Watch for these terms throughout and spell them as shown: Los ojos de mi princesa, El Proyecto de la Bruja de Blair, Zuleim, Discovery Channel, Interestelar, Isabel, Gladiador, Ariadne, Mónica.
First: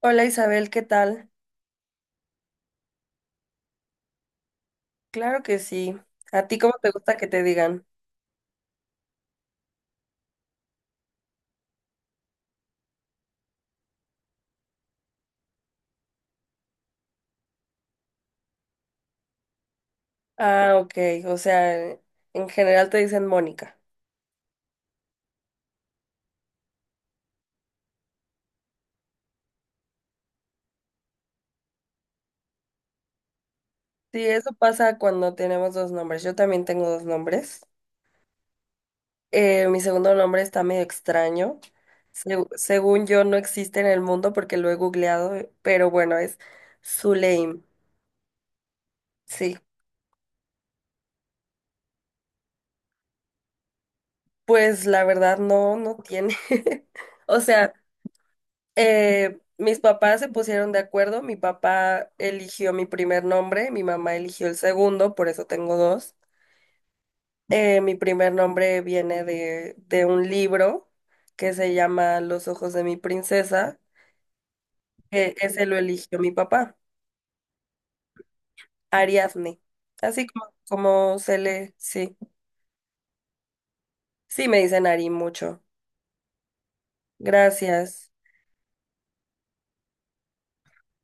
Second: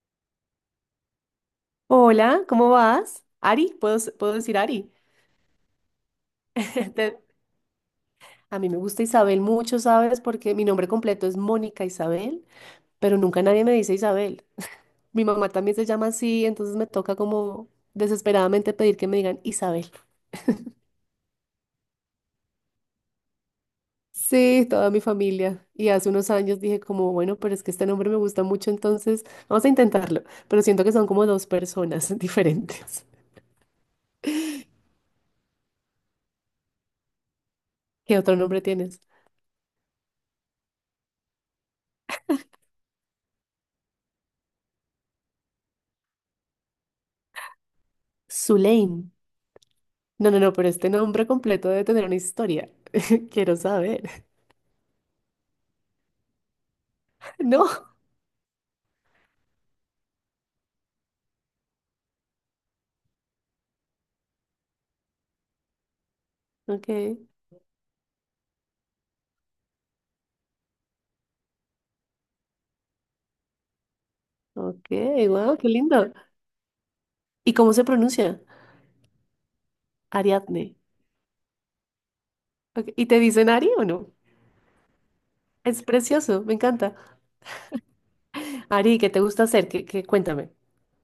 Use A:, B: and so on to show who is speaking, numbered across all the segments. A: Hola Isabel, ¿qué tal?
B: Hola, ¿cómo vas? Ari, ¿puedo decir Ari?
A: Claro que sí. ¿A ti cómo te gusta
B: Te-
A: que te digan?
B: a mí me gusta Isabel mucho, ¿sabes? Porque mi nombre completo es Mónica Isabel, pero nunca nadie me dice Isabel. Mi mamá también se llama así, entonces me toca como desesperadamente pedir que me digan Isabel.
A: Ah, ok, o sea, en general te dicen Mónica.
B: Sí, toda mi familia. Y hace unos años dije como, bueno, pero es que este nombre me gusta mucho, entonces vamos a intentarlo. Pero siento que son como dos personas diferentes.
A: Sí, eso pasa cuando tenemos dos nombres. Yo también tengo dos nombres.
B: ¿Qué otro nombre tienes?
A: Mi segundo nombre está medio extraño. Según yo no existe en el mundo porque lo he googleado, pero bueno, es Zuleim.
B: Zuleim.
A: Sí,
B: No, no, no, pero este nombre completo debe tener una historia. Quiero saber.
A: pues la verdad no, no tiene. O sea,
B: No.
A: Mis papás se pusieron de acuerdo, mi papá eligió mi primer nombre, mi mamá eligió el segundo, por eso tengo dos.
B: Ok,
A: Mi primer nombre viene de un libro que se llama Los ojos de mi princesa,
B: ok,
A: que
B: wow,
A: ese
B: qué
A: lo
B: lindo.
A: eligió mi papá,
B: ¿Y cómo se pronuncia?
A: Ariadne. Así como,
B: Ariadne.
A: como se le, sí,
B: Ok, ¿y te dicen Ari o no?
A: sí me dicen Ari mucho.
B: Es precioso, me encanta.
A: Gracias,
B: Ari, ¿qué te gusta hacer? ¿Cuéntame?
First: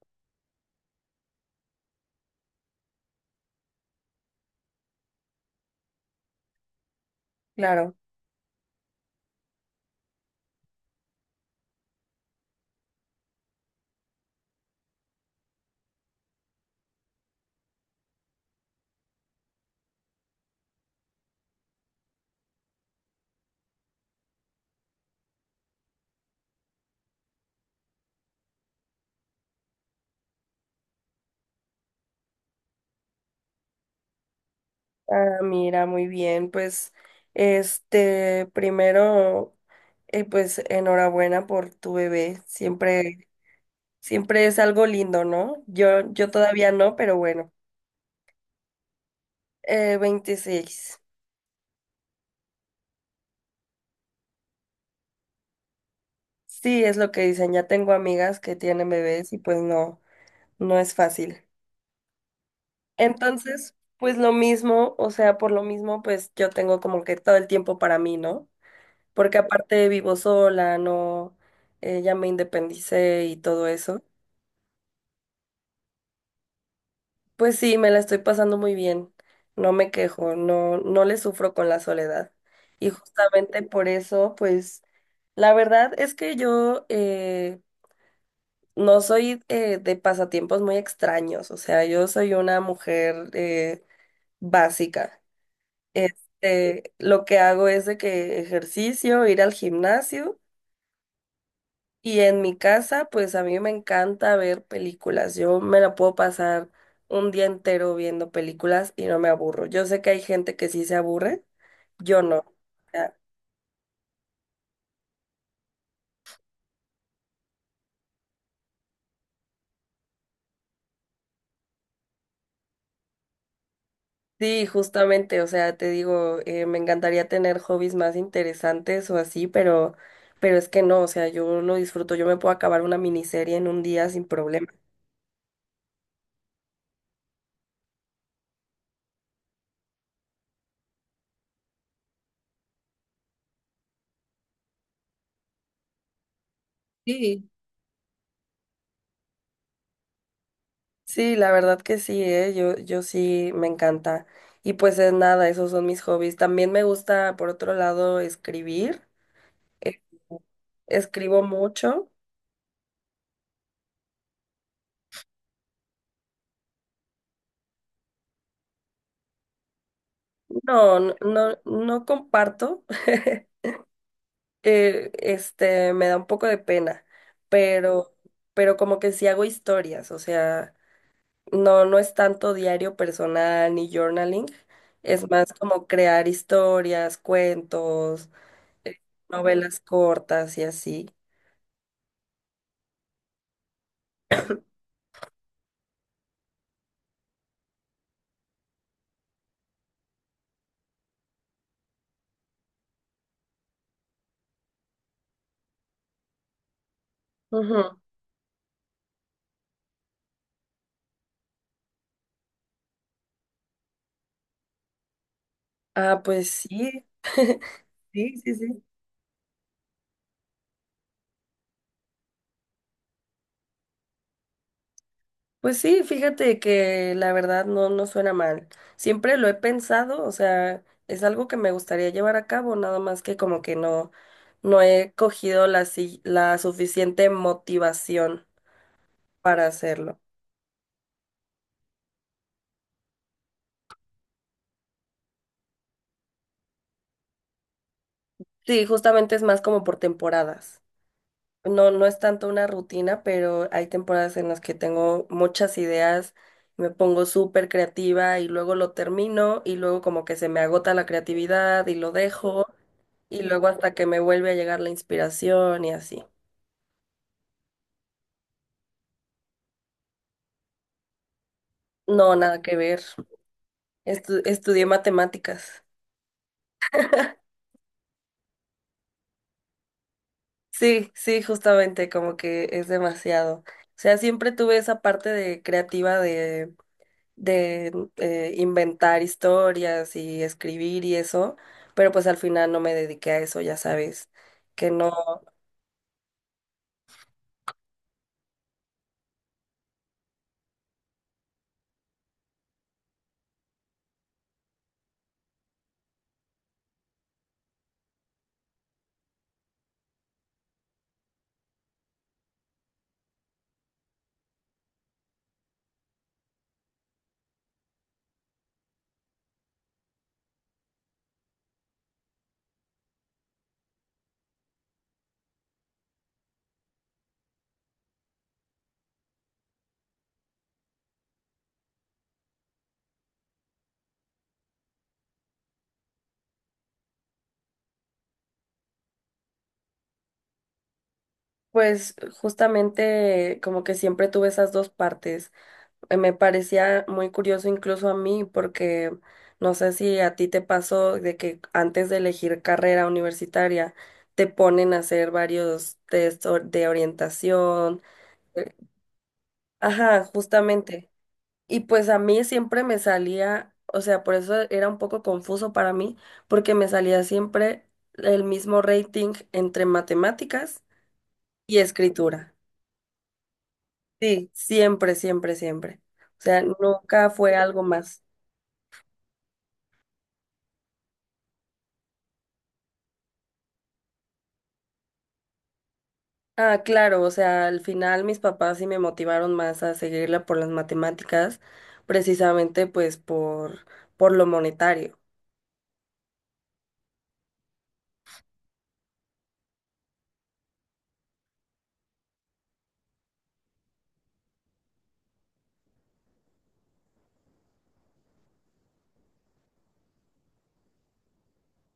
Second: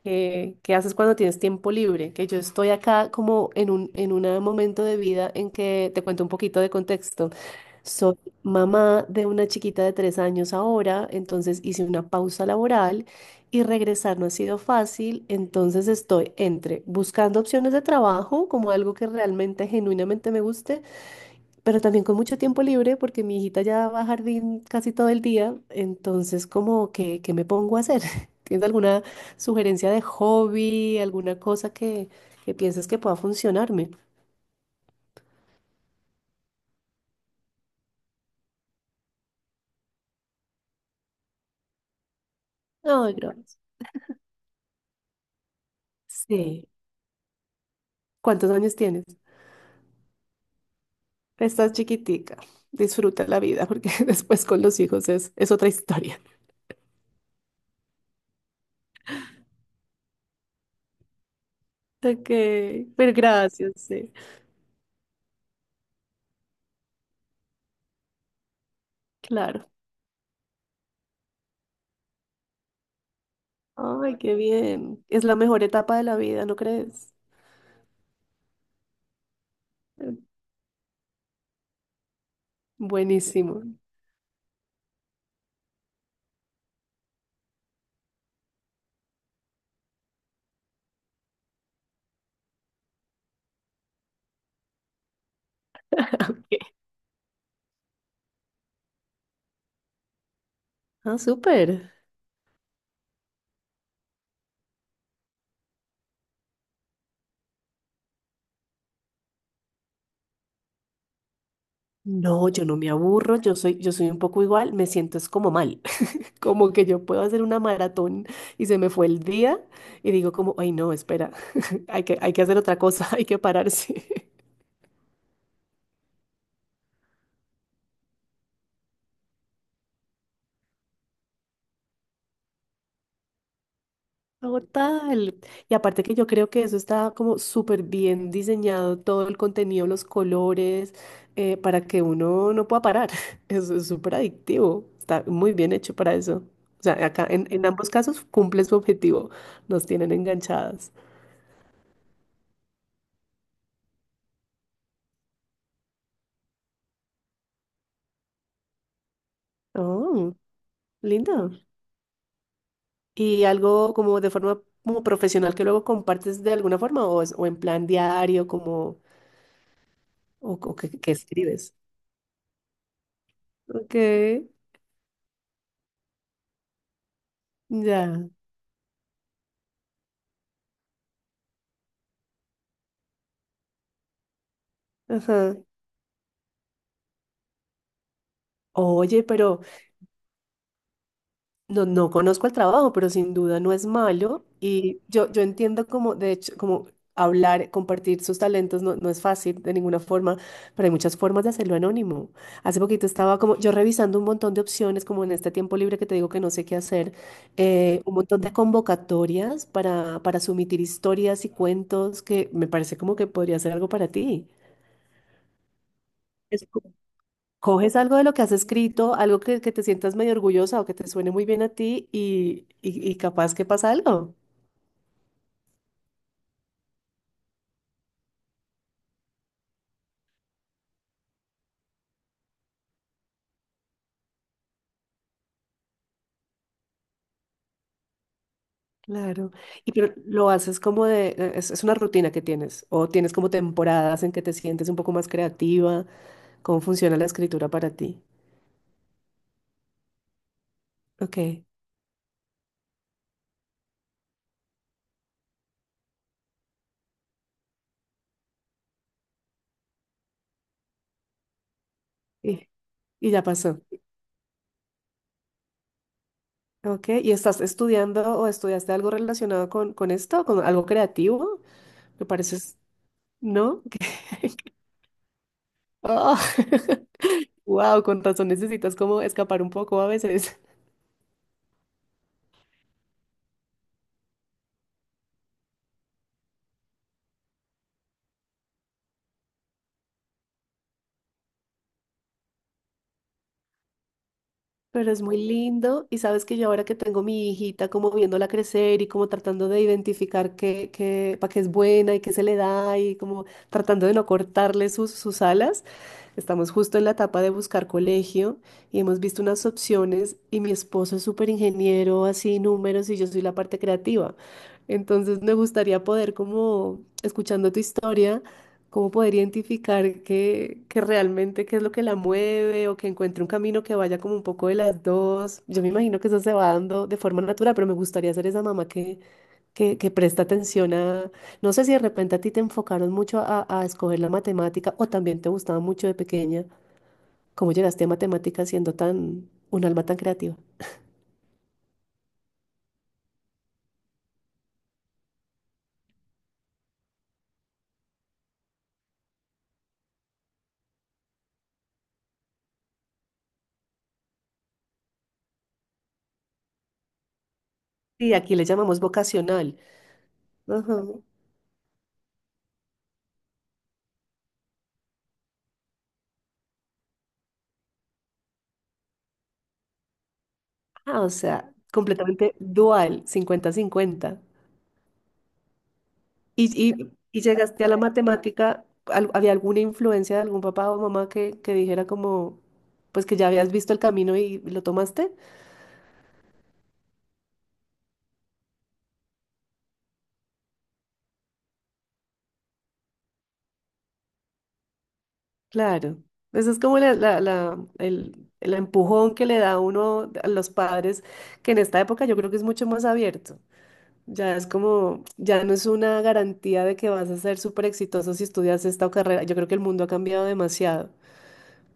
B: ¿Qué haces cuando tienes tiempo libre? Que yo estoy acá como en un momento de vida en que te cuento un poquito de contexto.
A: claro.
B: Soy mamá de una chiquita de 3 años ahora, entonces hice una pausa laboral y regresar no ha sido fácil, entonces estoy entre buscando opciones de trabajo como algo que realmente genuinamente me guste pero también con mucho tiempo libre porque mi hijita ya va a jardín casi todo el día, entonces como que, ¿qué me pongo a hacer? ¿Tienes alguna sugerencia de hobby, alguna cosa que pienses que pueda funcionarme?
A: Ah, mira, muy bien. Pues, este, primero, pues enhorabuena por tu bebé.
B: Ay,
A: Siempre,
B: gracias.
A: siempre es algo lindo, ¿no? Yo
B: Sí.
A: todavía no, pero bueno.
B: ¿Cuántos años tienes?
A: 26.
B: Estás chiquitica. Disfruta la vida porque después con los hijos es otra historia.
A: Sí, es lo que dicen. Ya tengo amigas que tienen bebés y pues no, no es fácil.
B: Ok, pero gracias,
A: Entonces,
B: sí.
A: pues lo mismo, o sea, por lo mismo, pues yo tengo como que todo el tiempo para mí, ¿no? Porque
B: Claro.
A: aparte vivo sola, no, ya me independicé y todo eso.
B: Ay, qué bien. Es la mejor etapa de la vida, ¿no crees?
A: Pues sí, me la estoy pasando muy bien. No me quejo, no, no le sufro con la soledad. Y justamente
B: Buenísimo.
A: por eso, pues, la verdad es que yo no soy de pasatiempos muy extraños. O sea, yo soy una mujer básica. Este, lo que hago es de que ejercicio, ir al gimnasio.
B: Ah, súper.
A: Y en mi casa, pues a mí me encanta ver películas. Yo me la puedo pasar un día entero viendo películas y no me aburro. Yo sé que hay gente que sí se aburre, yo no.
B: No,
A: O
B: yo no me
A: sea,
B: aburro, yo soy un poco igual, me siento es como mal, como que yo puedo hacer una maratón y se me fue el día y digo como, ay no, espera, hay que hacer otra cosa, hay que pararse.
A: sí, justamente, o sea, te digo, me encantaría tener hobbies más interesantes o así, pero es que no, o sea, yo lo disfruto, yo me puedo acabar una miniserie en un día sin problema.
B: Total. Y aparte que yo creo que eso está como súper bien diseñado, todo el contenido, los colores, para que uno no pueda parar. Eso es súper adictivo, está muy bien hecho para eso. O sea, acá
A: Sí.
B: en ambos casos cumple su objetivo, nos tienen enganchadas.
A: Sí, la verdad que sí, ¿eh? Yo sí me encanta. Y pues es nada, esos son mis hobbies. También me gusta, por otro lado, escribir. Eh,
B: Oh,
A: Escribo
B: lindo.
A: mucho.
B: ¿Y algo como de forma como profesional que luego compartes de alguna forma o, o en plan diario como o que,
A: No,
B: que
A: no, no,
B: escribes?
A: no comparto.
B: Ok,
A: Este, me da un poco de pena, pero,
B: ya.
A: pero como que sí hago historias, o sea, no, no es tanto diario personal ni journaling, es más
B: Ajá.
A: como crear historias, cuentos, eh,
B: Oye, pero
A: novelas cortas y así.
B: no, no conozco el trabajo, pero sin duda no es malo. Y yo entiendo como, de hecho, como hablar, compartir sus talentos no, no es fácil de ninguna forma, pero hay muchas formas de hacerlo anónimo. Hace poquito estaba como yo revisando un montón de opciones, como en este tiempo libre que te digo que no sé qué hacer,
A: Ujú.
B: un montón de convocatorias para sumitir historias y cuentos que me parece como que podría ser algo para ti.
A: Ah, pues sí.
B: Coges algo de lo
A: Sí,
B: que has
A: sí, sí.
B: escrito, algo que te sientas medio orgullosa o que te suene muy bien a ti y capaz que pasa algo.
A: Pues sí, fíjate que la verdad no, no suena mal. Siempre lo he pensado, o sea, es algo que me gustaría llevar a cabo, nada más que como que no, no he cogido la, la suficiente motivación
B: Claro.
A: para
B: Y pero
A: hacerlo.
B: lo haces como de, es una rutina que tienes o tienes como temporadas en que te sientes un poco más creativa. ¿Cómo funciona la escritura para ti?
A: Sí, justamente es más como por temporadas.
B: Ok.
A: No, no es tanto una rutina, pero hay temporadas en las que tengo muchas ideas, me pongo súper creativa y luego lo termino y luego como que se me agota la creatividad y lo dejo
B: Y, y
A: y
B: ya
A: luego
B: pasó.
A: hasta que me vuelve a llegar la inspiración y así.
B: Ok. ¿Y estás estudiando o estudiaste algo relacionado con esto, con algo creativo? Me
A: No, nada que
B: pareces,
A: ver.
B: ¿no?
A: Estudié matemáticas.
B: Oh. Wow, con razón necesitas como escapar un poco a veces.
A: Sí, sí, justamente como que es demasiado. O sea, siempre tuve esa parte de creativa de inventar historias y escribir y eso, pero pues al final no me dediqué a eso, ya sabes, que
B: Pero es
A: no,
B: muy lindo y sabes que yo ahora que tengo mi hijita como viéndola crecer y como tratando de identificar para qué es buena y qué se le da y como tratando de no cortarle sus alas, estamos justo en la etapa de buscar colegio y hemos visto unas opciones y mi esposo es súper ingeniero, así números y yo soy la parte creativa. Entonces me gustaría poder como escuchando tu historia cómo poder identificar que, realmente qué es lo que la mueve o que encuentre un camino que vaya como un poco de las dos. Yo me imagino que eso se va dando de forma natural, pero me gustaría ser esa mamá que, presta atención no sé si de repente a ti te enfocaron mucho a escoger la matemática o también te gustaba mucho de pequeña, cómo llegaste a matemáticas siendo un alma tan creativa.
A: pues justamente como que siempre tuve esas dos partes. Me parecía muy curioso incluso a mí porque no sé si a ti te pasó de que antes de elegir carrera universitaria te ponen a hacer varios test de orientación.
B: Y aquí le
A: eh,
B: llamamos vocacional.
A: Ajá,
B: Ajá.
A: justamente. Y pues a mí siempre me salía, o sea, por eso era un poco confuso para mí, porque me salía siempre el mismo rating entre matemáticas
B: Ah, o sea,
A: y escritura.
B: completamente dual, 50-50.
A: Sí, siempre, siempre, siempre. O sea,
B: Y, y,
A: nunca
B: y
A: fue algo
B: llegaste a la
A: más.
B: matemática, ¿había alguna influencia de algún papá o mamá que dijera como, pues que ya habías visto el camino y lo tomaste?
A: Ah, claro, o sea, al final mis papás sí me motivaron más a seguirla por las matemáticas, precisamente pues por lo monetario.
B: Claro. Eso es como el empujón que le da uno a los padres, que en esta época yo creo que es mucho más abierto. Ya es como, ya no es una garantía de que vas a ser súper exitoso si estudias esta carrera. Yo creo que el mundo ha cambiado demasiado,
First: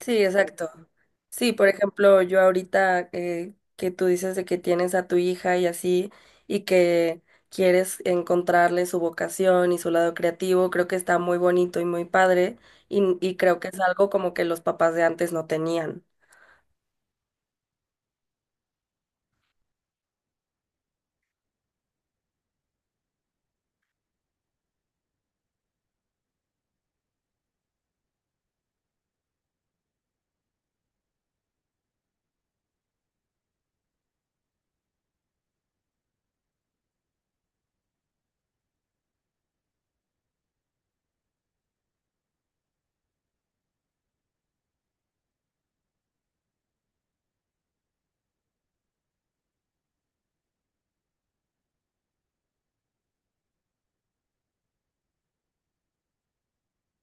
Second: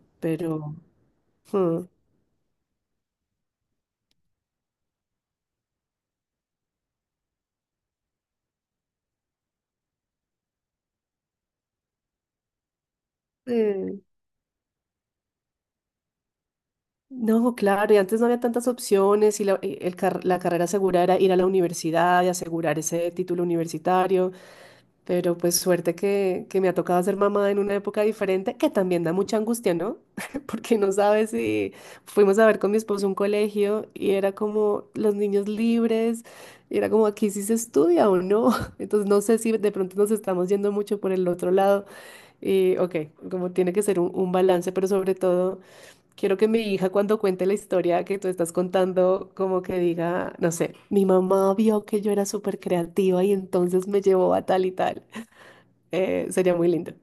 A: Sí,
B: pero...
A: exacto. Sí, por
B: ujú.
A: ejemplo, yo ahorita que tú dices de que tienes a tu hija y así, y que quieres encontrarle su vocación y su lado creativo, creo que está muy bonito y muy padre, y, y creo que es algo como que los papás de antes no tenían.
B: No, claro, y antes no había tantas opciones y la carrera segura era ir a la universidad y asegurar ese título universitario, pero pues suerte que me ha tocado ser mamá en una época diferente, que también da mucha angustia, ¿no? Porque no sabes si fuimos a ver con mi esposo un colegio y era como los niños libres, y era como aquí sí se estudia o no, entonces no sé si de pronto nos estamos yendo mucho por el otro lado. Y ok, como tiene que ser un balance, pero sobre todo quiero que mi hija cuando cuente la historia que tú estás contando, como que diga, no sé, mi mamá vio que yo era súper creativa y entonces me llevó a tal y tal. Sería muy lindo.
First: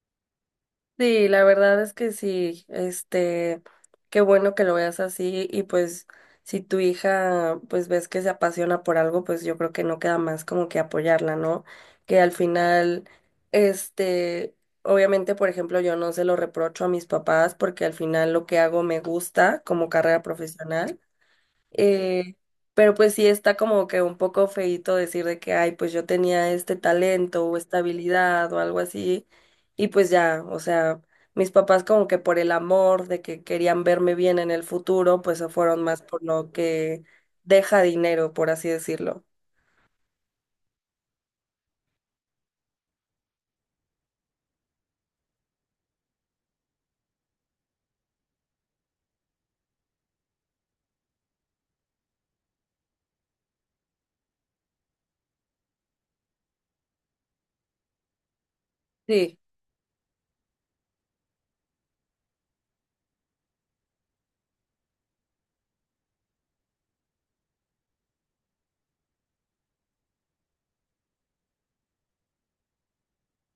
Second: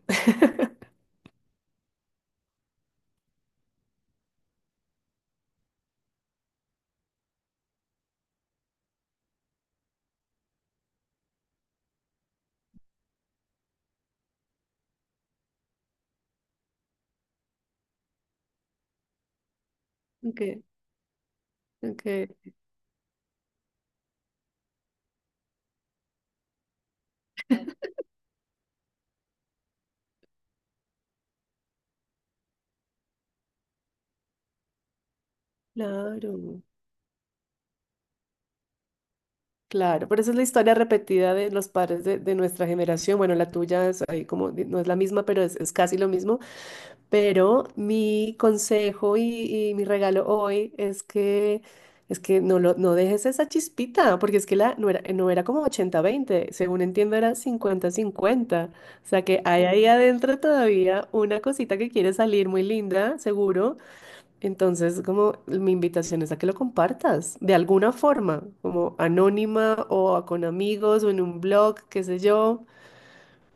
A: Sí, la verdad es que sí, este, qué bueno que lo veas así y pues si tu hija pues ves que se apasiona por algo, pues yo creo que no queda más como que apoyarla, ¿no? Que al final, este, obviamente, por ejemplo, yo no se lo reprocho a mis papás porque al final lo que hago me gusta como carrera
B: Ok,
A: profesional.
B: ok,
A: Eh, pero pues sí está como que un poco feíto decir de que, ay, pues yo tenía este talento o esta habilidad o algo así. Y pues ya, o sea, mis papás como que por el amor de que querían verme bien en el futuro, pues se fueron más por lo
B: claro,
A: que deja dinero, por así decirlo.
B: claro. Pero esa es la historia repetida de los padres de nuestra generación. Bueno, la tuya es ahí como, no es la misma, pero es casi lo mismo. Pero mi consejo y mi regalo hoy es que, no dejes esa chispita, porque es que no era como 80-20 según entiendo era 50-50. O sea
A: Sí.
B: que hay ahí adentro todavía una cosita que quiere salir muy linda, seguro. Entonces, como mi invitación es a que lo compartas de alguna forma, como anónima o con amigos o en un blog, qué sé yo.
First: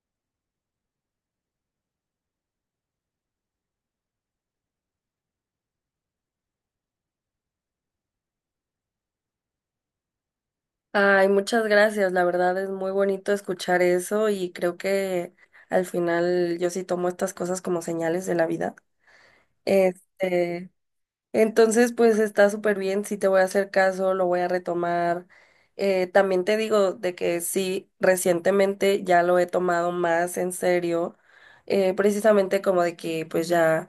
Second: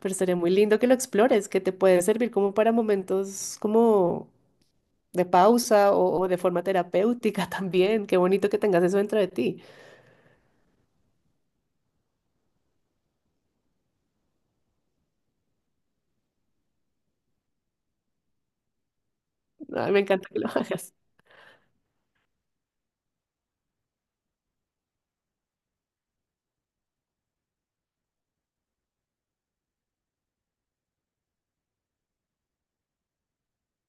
B: Pero sería muy lindo que lo explores, que te puede servir como para momentos como de pausa o de forma terapéutica también. Qué bonito que tengas eso dentro de ti.
A: Ay, muchas gracias. La verdad es muy bonito escuchar eso y creo que al final yo sí tomo estas cosas como señales de la vida.
B: Ay, me encanta que lo
A: Este,
B: hagas.
A: entonces, pues está súper bien, sí te voy a hacer caso, lo voy a retomar. También te digo de que sí, recientemente ya lo he tomado más en serio, precisamente como de que pues ya,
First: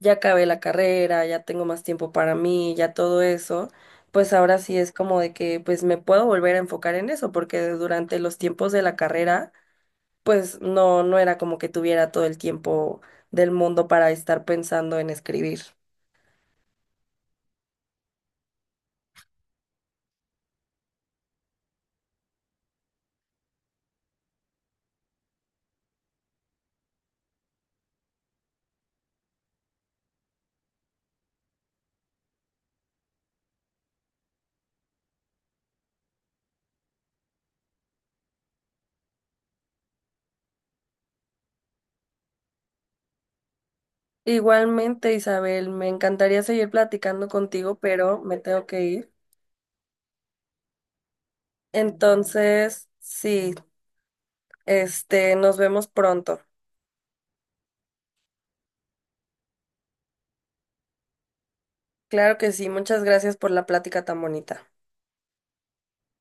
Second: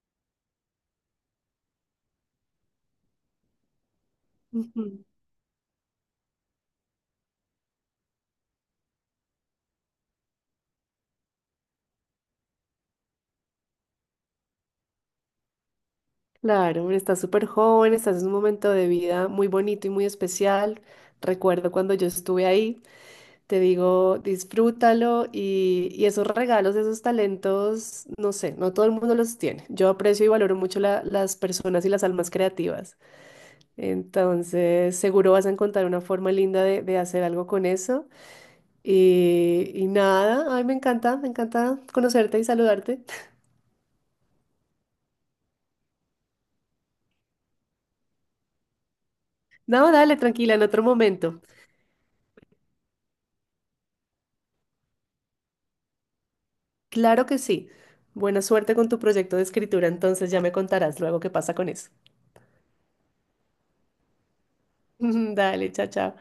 A: ya acabé la carrera, ya tengo más tiempo para mí, ya todo eso, pues ahora sí es
B: Ujú.
A: como de que pues me puedo volver a enfocar en eso, porque durante los tiempos de la carrera, pues no, no era como que tuviera todo el tiempo del mundo para estar pensando en escribir.
B: Claro, estás súper joven, estás en un momento de vida muy bonito y muy especial. Recuerdo cuando yo estuve ahí, te digo, disfrútalo y esos regalos, esos talentos, no sé, no todo el mundo los tiene. Yo aprecio y valoro mucho las personas y las almas creativas. Entonces, seguro vas a encontrar una forma linda de hacer algo con eso. Y nada, ay, me encanta conocerte y saludarte.
A: Igualmente, Isabel, me encantaría seguir platicando contigo, pero me tengo que ir.
B: No, dale, tranquila, en otro momento.
A: Entonces, sí, este, nos vemos pronto.
B: Claro que sí. Buena suerte con tu proyecto de escritura, entonces ya me contarás luego qué pasa con eso.
A: Claro que sí, muchas gracias por la plática tan bonita.
B: Dale, chao, chao.